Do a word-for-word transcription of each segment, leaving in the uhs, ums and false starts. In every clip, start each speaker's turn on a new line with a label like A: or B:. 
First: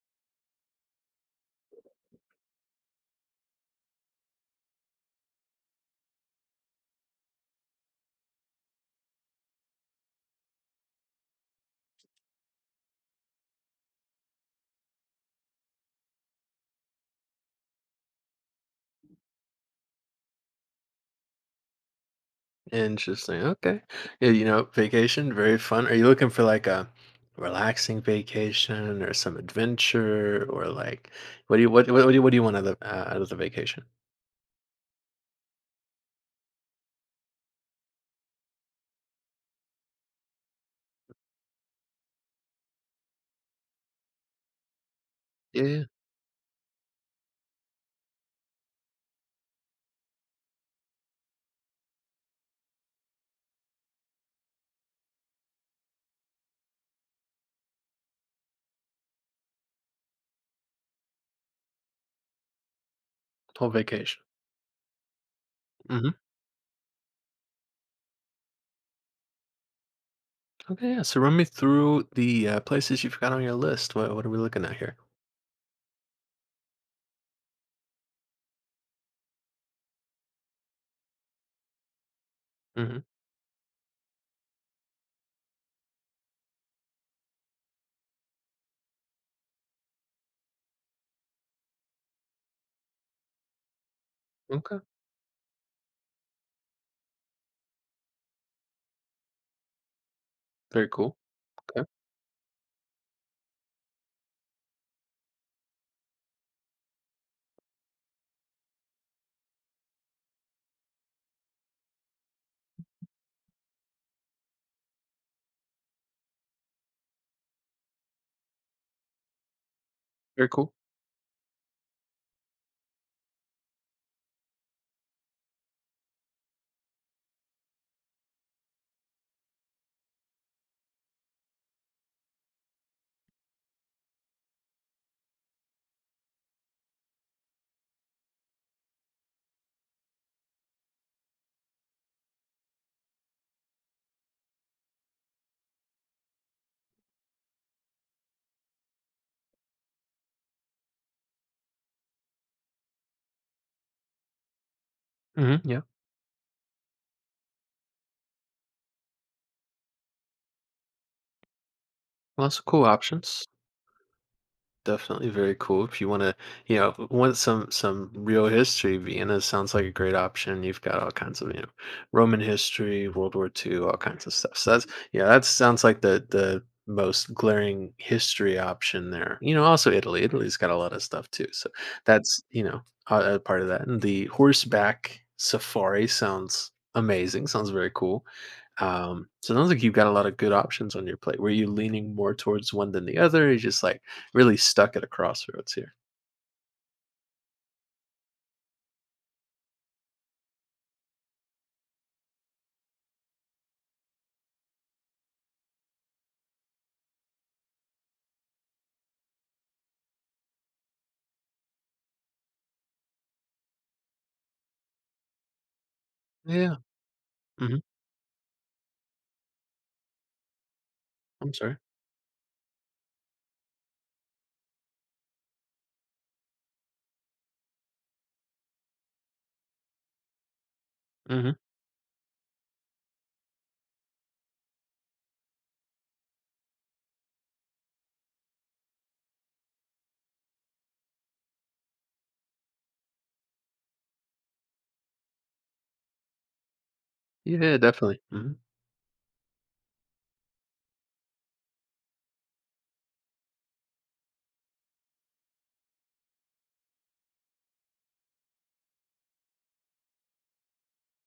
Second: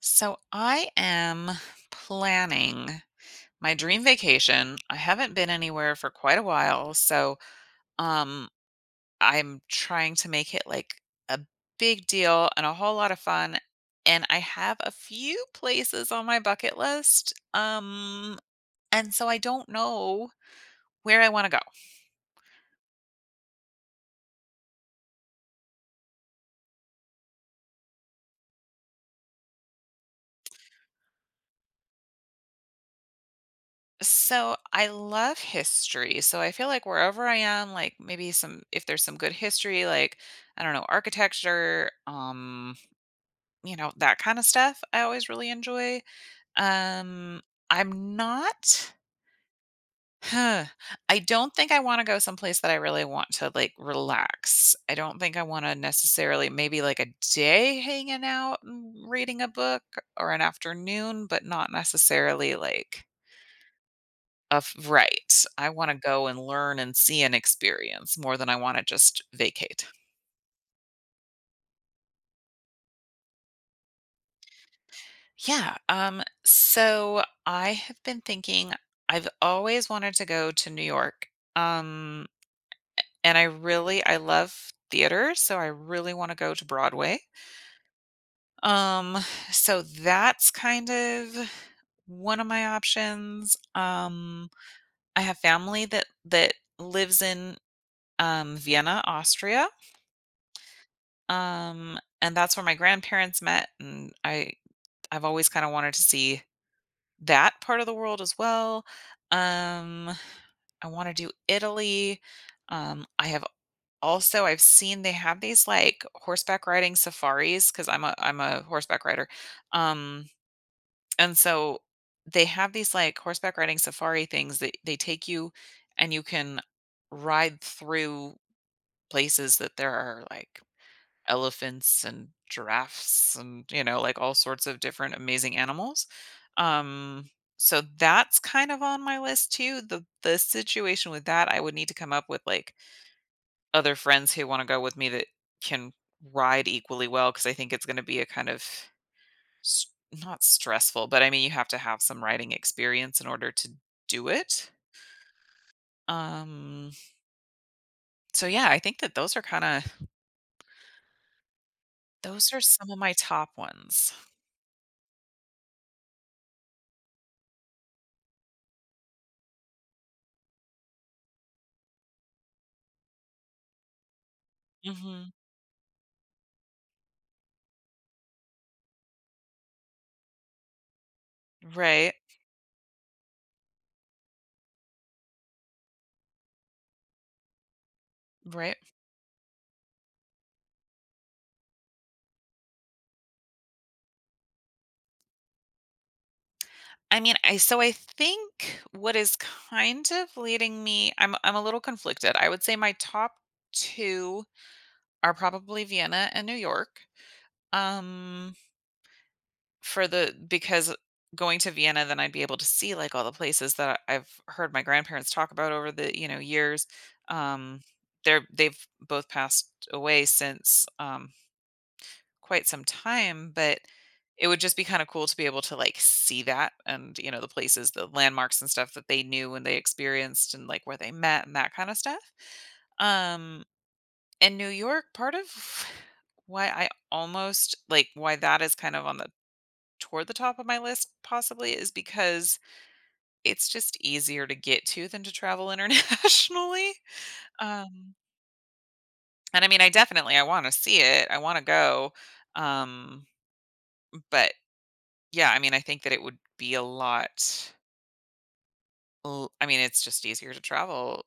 A: So I am planning my dream vacation. I haven't been anywhere for quite a while, so um I'm trying to make it like a big deal and a whole lot of fun. And I have a few places on my bucket list. Um and so I don't know where I want to go.
B: Interesting. Okay. Yeah, you know, vacation, very fun. Are you looking for like a relaxing vacation or some adventure or like what do you what what, what do you what do you want out of the, uh, out of the vacation?
A: So I love history. So I feel like wherever I am, like maybe some if there's some good history, like I don't know, architecture, um you know, that kind of stuff I always really
B: Yeah, yeah,
A: enjoy. Um, I'm not Huh. I don't think I want to go someplace that I really want to like relax. I don't think I want to necessarily, maybe like a day hanging out and reading a book or an afternoon, but not necessarily like
B: whole vacation.
A: a f- right. I want to
B: Hmm.
A: go and learn and see and experience more than I want to just vacate.
B: Okay, yeah. So run me through the uh, places you've got on your list. What what are we looking at here?
A: Yeah. Um, so I have been thinking, I've always wanted to go to New York. Um,
B: Hmm.
A: and I really, I love theater, so I really want to go to Broadway. Um, so that's kind of one of my options. Um,
B: Okay.
A: I have family that that lives in um Vienna, Austria.
B: Very cool. Okay.
A: Um, and that's where my grandparents met, and I I've always kind of wanted to see that part of the world as well. Um, I want to do Italy. Um, I have also, I've seen they have these like horseback riding safaris because I'm a I'm a horseback rider. Um,
B: Very cool.
A: and so they have these like horseback riding safari things that they take you, and you can ride through places that there are like elephants and giraffes and you know, like all sorts of different amazing animals, um so that's kind of on my list too. The the situation with that, I would need to come up with like other friends who want to go with me that can ride equally well, because I think it's going to be a kind of s- not stressful, but I mean, you have to have some riding experience in order to do it.
B: Hmm. Yeah.
A: um so yeah, I think that those are kind of, those
B: Lots
A: are
B: of cool
A: some of my
B: options.
A: top ones.
B: Definitely very cool. If you want to, you know, want some some real history, Vienna sounds like a great option. You've got all kinds of, you know, Roman history, World War Twenty, all kinds of stuff. So that's yeah,
A: Hmm.
B: that sounds like the the most glaring history option there. You know, also Italy. Italy's got a lot of stuff too. So
A: Right.
B: that's, you know, a, a part of that. And the horseback safari sounds amazing. Sounds very cool.
A: Right.
B: Um, so it sounds like you've got a lot of good options on your plate. Were you leaning more towards one than the other? Or you just like really stuck at a crossroads here?
A: I mean, I so I think what is kind of leading me, I'm I'm a little conflicted. I would say my top two are probably Vienna and New York. Um, for the, because going to Vienna, then I'd be able to see, like, all the places that I've heard my grandparents talk about over the, you know,
B: Yeah.
A: years.
B: Hmm.
A: Um, they're they've both passed away since, um
B: I'm sorry.
A: quite some time, but it would just be kind of cool to be able to like see that, and you know, the places, the landmarks and stuff that they knew and they experienced, and like where they met
B: Hmm.
A: and that kind of stuff. Um in New York, part of why I almost like why that is kind of on the toward the top of my list possibly is because it's just easier to get to than to travel internationally.
B: Yeah,
A: Um
B: definitely. Hmm.
A: and I mean, I definitely I want to see it. I want to go. Um but Yeah, I mean, I think that it would be a lot l I mean, it's just easier to travel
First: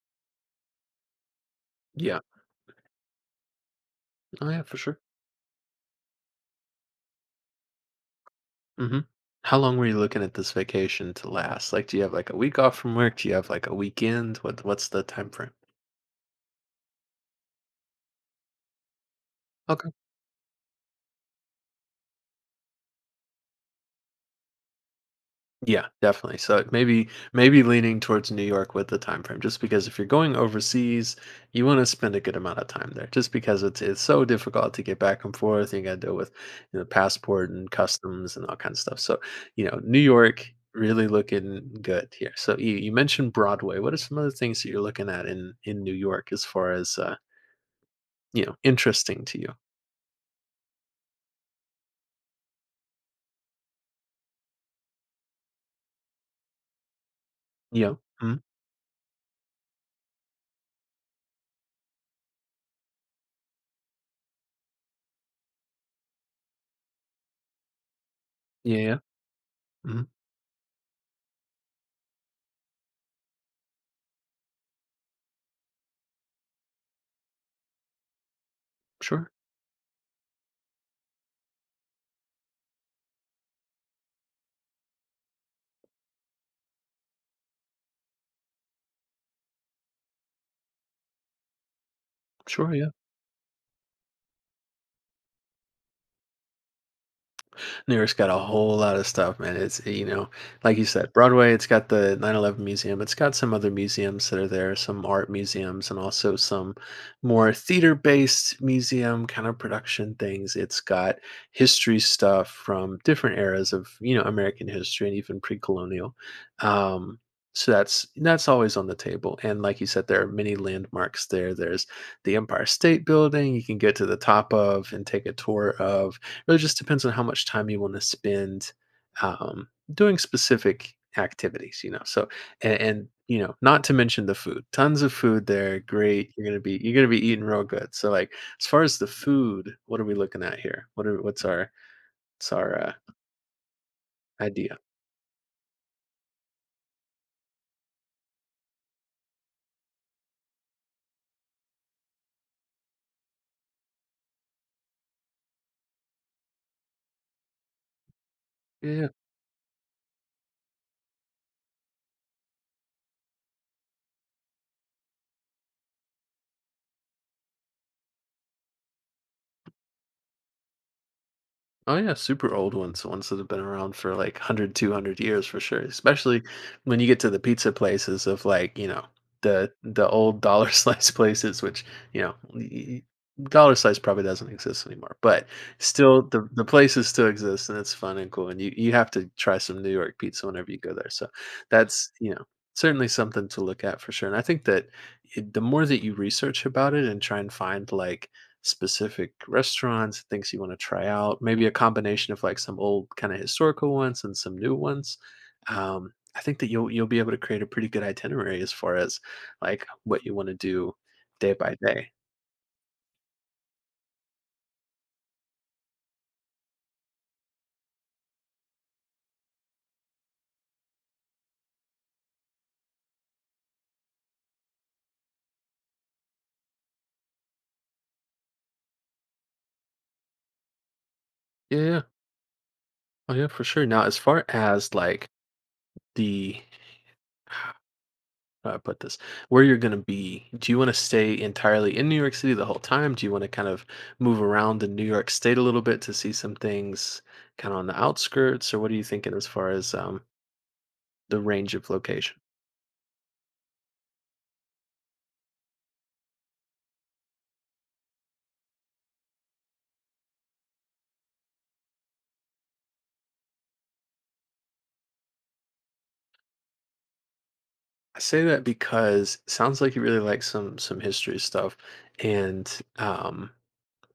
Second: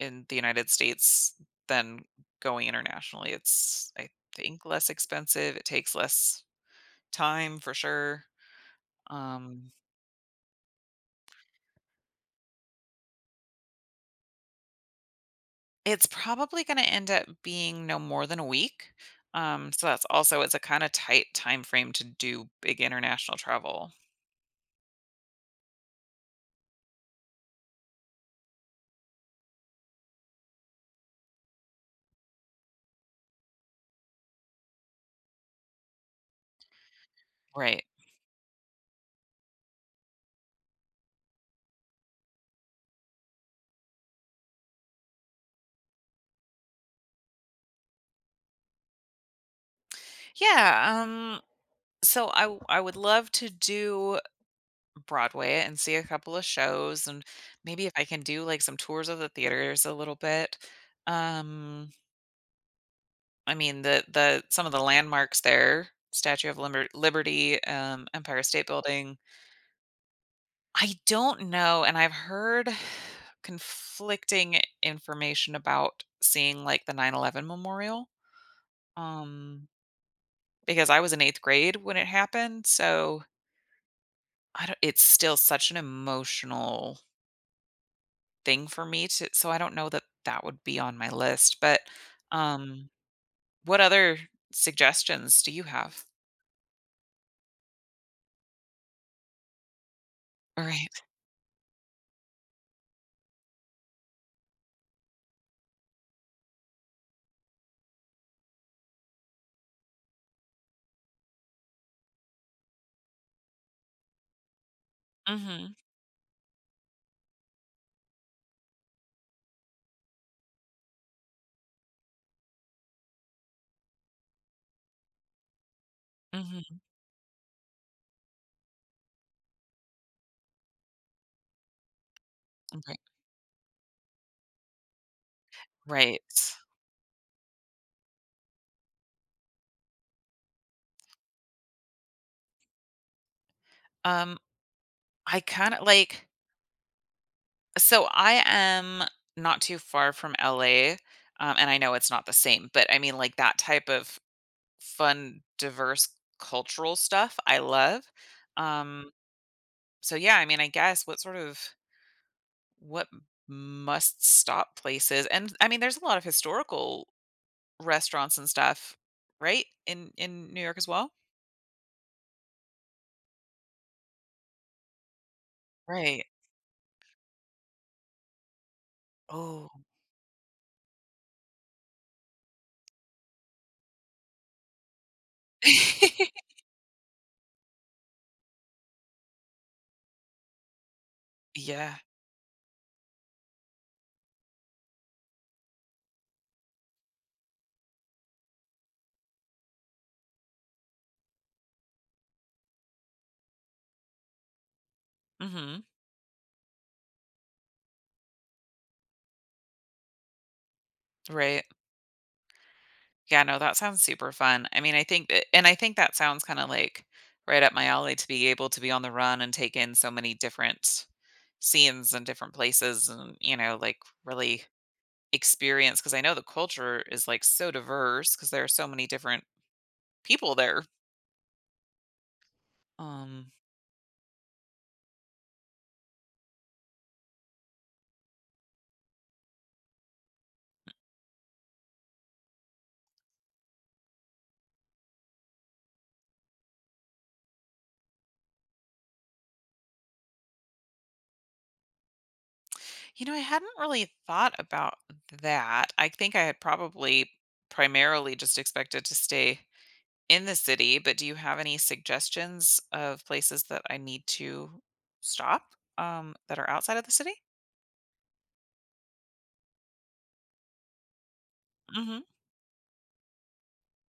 A: in the United States than
B: Yeah.
A: going internationally. It's, I
B: Oh yeah,
A: think,
B: for
A: less
B: sure.
A: expensive. It takes less time for sure.
B: Hmm. How
A: Um,
B: long were you looking at this vacation to last? Like, do you have like a week off from work? Do you have like a weekend? What What's the time frame?
A: it's probably gonna end up being no more than a week. Um, so
B: Okay.
A: that's also, it's a kinda tight time frame to do big international travel.
B: Yeah, definitely. So maybe maybe leaning towards New York with the time frame, just because if you're going overseas, you want to spend a good amount of time there, just because it's it's so difficult to get back and forth. You got to deal with you know passport and
A: Right.
B: customs and all kinds of stuff. So you know New York really looking good here. So you, you mentioned Broadway. What are some other things that you're looking at in in New York as far as uh, you know interesting to you?
A: Yeah, um, so I w I would love to do Broadway and see a couple of shows, and maybe if
B: Yeah.
A: I can
B: Mm.
A: do like some tours of the theaters a little bit. Um I mean, the the some of the landmarks there, Statue of Liber- Liberty, um Empire State
B: Yeah. Yeah.
A: Building.
B: Mhm.
A: I don't know, and I've heard conflicting information about seeing like the nine eleven memorial.
B: Sure.
A: Um because I was in eighth grade when it happened, so I don't, it's still such an emotional thing for me to, so I don't know that that would be on my list, but,
B: Sure. Yeah.
A: um, what other suggestions do you have?
B: New York's got a whole lot of stuff, man. It's, eh, you know, Like you
A: Right.
B: said, Broadway, it's got the nine eleven museum. It's got some other museums that are there, some art museums and also some more theater-based museum kind of production things. It's got history stuff from different eras of, you know, American history and even
A: Mhm,
B: pre-colonial. Um, so that's that's always on the table. And like you said, there are many landmarks there. There's the Empire State Building you can get to the top of and take a tour of. It just
A: mhm.
B: depends on how much time you want to spend um, doing specific activities, you know. So and,
A: Okay.
B: and you know, not to mention the food. Tons of food there.
A: Right.
B: Great. You're gonna be you're gonna be eating real good. So like as far as the food, what are we looking at here? What are what's our what's our uh,
A: Um,
B: idea?
A: I kinda like, so I am not too far from L A, um, and I know it's not the same, but I mean, like, that type of fun, diverse cultural stuff I love. Um, so yeah, I mean, I guess what sort of, what must stop places, and I mean, there's a lot of historical restaurants and stuff right in in New York as well.
B: Oh yeah, super old ones, ones that have been around for like one hundred, two hundred years for sure.
A: Right.
B: Especially when you get to the pizza places of like, you know,
A: Oh.
B: the the old dollar slice places, which, you know, y- y- dollar slice probably doesn't exist anymore, but still the, the places still exist and it's fun and cool. And you, you have to try some New York pizza whenever you go there. So
A: Yeah.
B: that's, you know, certainly something to look at for sure. And I think that it, the more that you research about it and try and find like specific restaurants, things you wanna try out, maybe a combination of, like, some old kinda historical ones and some new ones.
A: Hmm.
B: Um, I think that you'll you'll be able to create a pretty good itinerary as far as, like, what you wanna do day
A: Right.
B: by day.
A: Yeah, no, that sounds super fun. I mean, I think that, and I think that sounds kind of like right up my alley, to be able to be on the run and take in so many different scenes and different places, and you know, like really experience, because I know the culture is like so diverse because there are so many different people there.
B: Yeah, yeah. Oh, yeah,
A: Um,
B: for sure. Now as far as, like, the how do I put this? Where you're gonna be, do you wanna stay entirely in New York City the whole time? Do you wanna kind of move around in New York State a little bit to see some things kinda on the outskirts? Or what are you thinking as far as, um, the range of location.
A: you know, I hadn't really thought about that. I think I had probably primarily just expected to stay in the city, but do you have any suggestions of places that I need to stop um that are outside of the city?
B: I say that because it sounds like you really like some some history stuff,
A: Mhm.
B: and um,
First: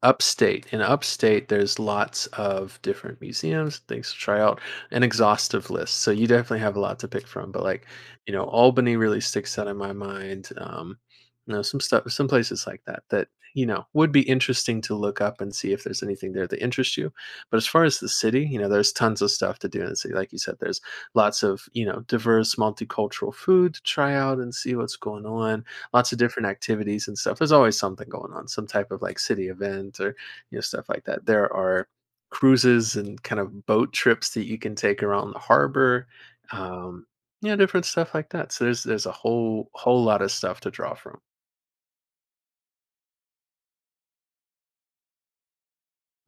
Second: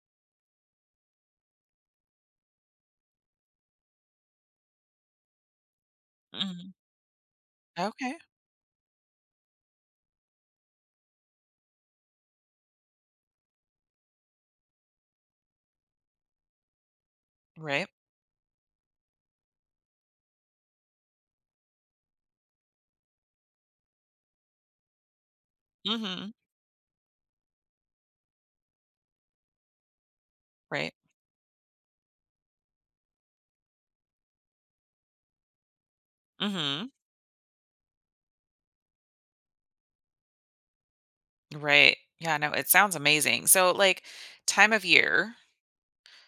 B: upstate. In upstate, there's lots of different museums, things to try out, an exhaustive list. So you definitely
A: Mhm.
B: have a lot to pick from. But like,
A: Okay.
B: you know, Albany really sticks out in my mind. Um, you know, some stuff, some places like that that you know would be interesting to look up and see if there's anything there that interests you. But as far
A: Right.
B: as the city, you know, there's tons of stuff to do in the city. Like you said, there's lots of you know diverse, multicultural food to try out and see what's going on. Lots of
A: Mhm.
B: different activities and stuff. There's always something going on, some type of like city event or you know stuff
A: Right.
B: like that. There are cruises and kind of boat trips that you can take around the harbor,
A: Mhm.
B: um, you know, different stuff like that. So there's there's a whole whole lot of stuff to draw from.
A: Right. Yeah, no, it sounds amazing. So like, time of year,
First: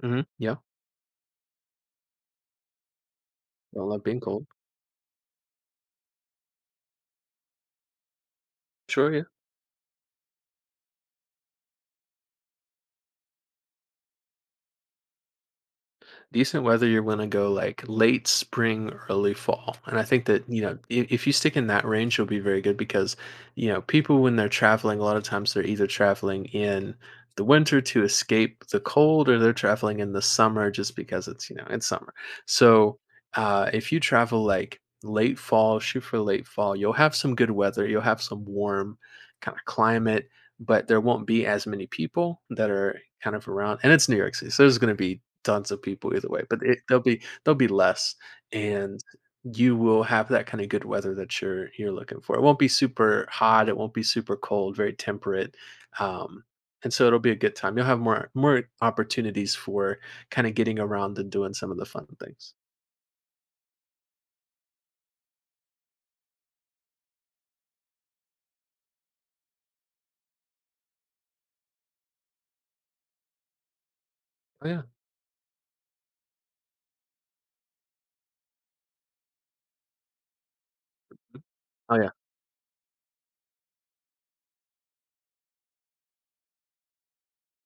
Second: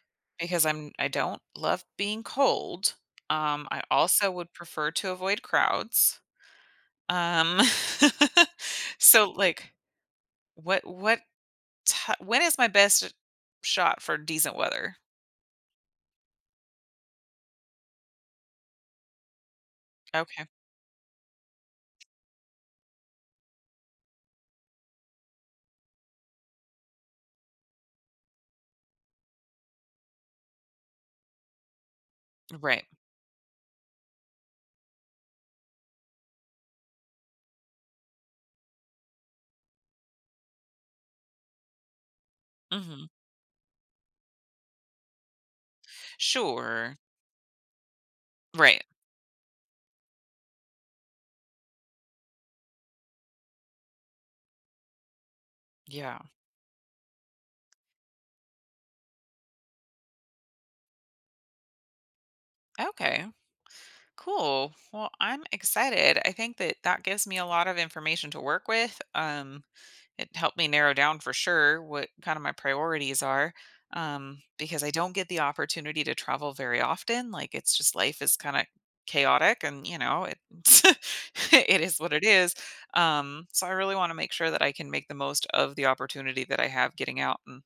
B: Hmm. Yeah,
A: because I'm I don't love being cold. Um
B: I
A: I
B: love being
A: also
B: cold.
A: would prefer to avoid crowds. Um,
B: Sure, yeah.
A: so, like, what what ti when is my best shot for decent weather?
B: Decent weather, you're going to go like late spring, early fall. And I think that,
A: Okay.
B: you know, if, if you stick in that range, you'll be very good because, you know, people when they're traveling, a lot of times they're either traveling in the winter to escape the cold or they're traveling in the summer just because it's, you know, it's summer.
A: Right.
B: So uh, if you travel like late fall, shoot for late fall, you'll have some good weather, you'll have some warm kind of climate but there won't be as many people that are
A: Mhm.
B: kind of around and it's New York City so there's going to be tons of people either way, but it
A: Sure.
B: there'll be there'll be less,
A: Right.
B: and you will have that kinda good weather that you're you're looking for. It won't be super hot, it won't be super cold, very temperate,
A: Yeah.
B: um, and so it'll be a good time. You'll have more more opportunities for kinda getting around and doing some of the fun things.
A: Okay. Cool. Well, I'm excited. I think that that gives me a lot of information to work with. Um it helped me narrow down for sure what kind of my priorities are, um,
B: Oh, yeah.
A: because I don't get the opportunity to travel very often. Like, it's just, life is kind of chaotic, and you know, it it
B: Oh,
A: is
B: yeah.
A: what it is. Um so I really want to make sure that I can make the most of the opportunity that I have, getting out and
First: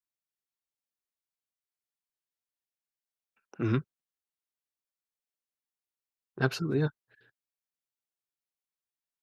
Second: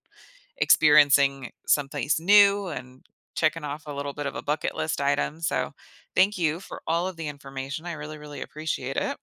A: experiencing someplace new and checking
B: Mhm.
A: off a little bit of a bucket list item. So thank you
B: Absolutely,
A: for
B: yeah.
A: all of the information. I really really appreciate it.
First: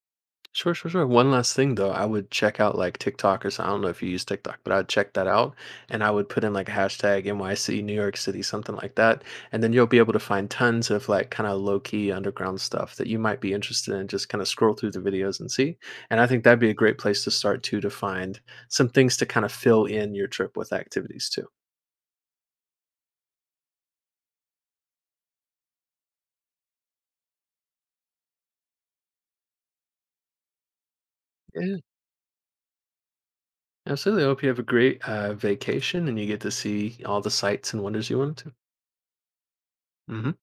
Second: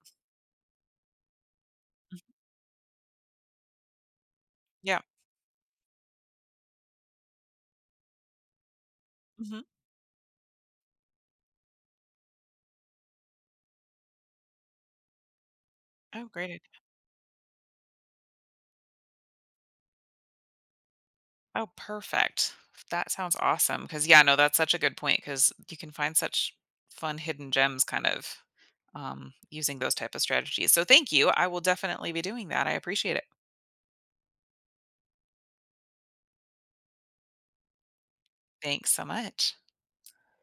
B: Sure, sure, sure. One last thing though, I would check out like TikTok or so I don't know if you use TikTok, but I'd
A: Yeah.
B: check that out and I would put in like a hashtag N Y C New York City, something like that. And
A: Hmm.
B: then you'll be able to find tons of like kind of low key underground stuff that you might be interested in. Just kind of scroll through the videos and see. And I
A: Oh,
B: think that'd
A: great.
B: be a great place to start too to find some things to kind of fill in your trip with activities too.
A: Oh, perfect. That sounds awesome. Because yeah, no, that's such a good point. Because you can find such fun hidden gems, kind of, um, using those type of strategies. So thank you. I will
B: Yeah,
A: definitely be doing that. I appreciate it.
B: absolutely. I hope you have a great uh, vacation and you get to see all the sights and wonders you wanted to.
A: Thanks so much.
B: Hmm.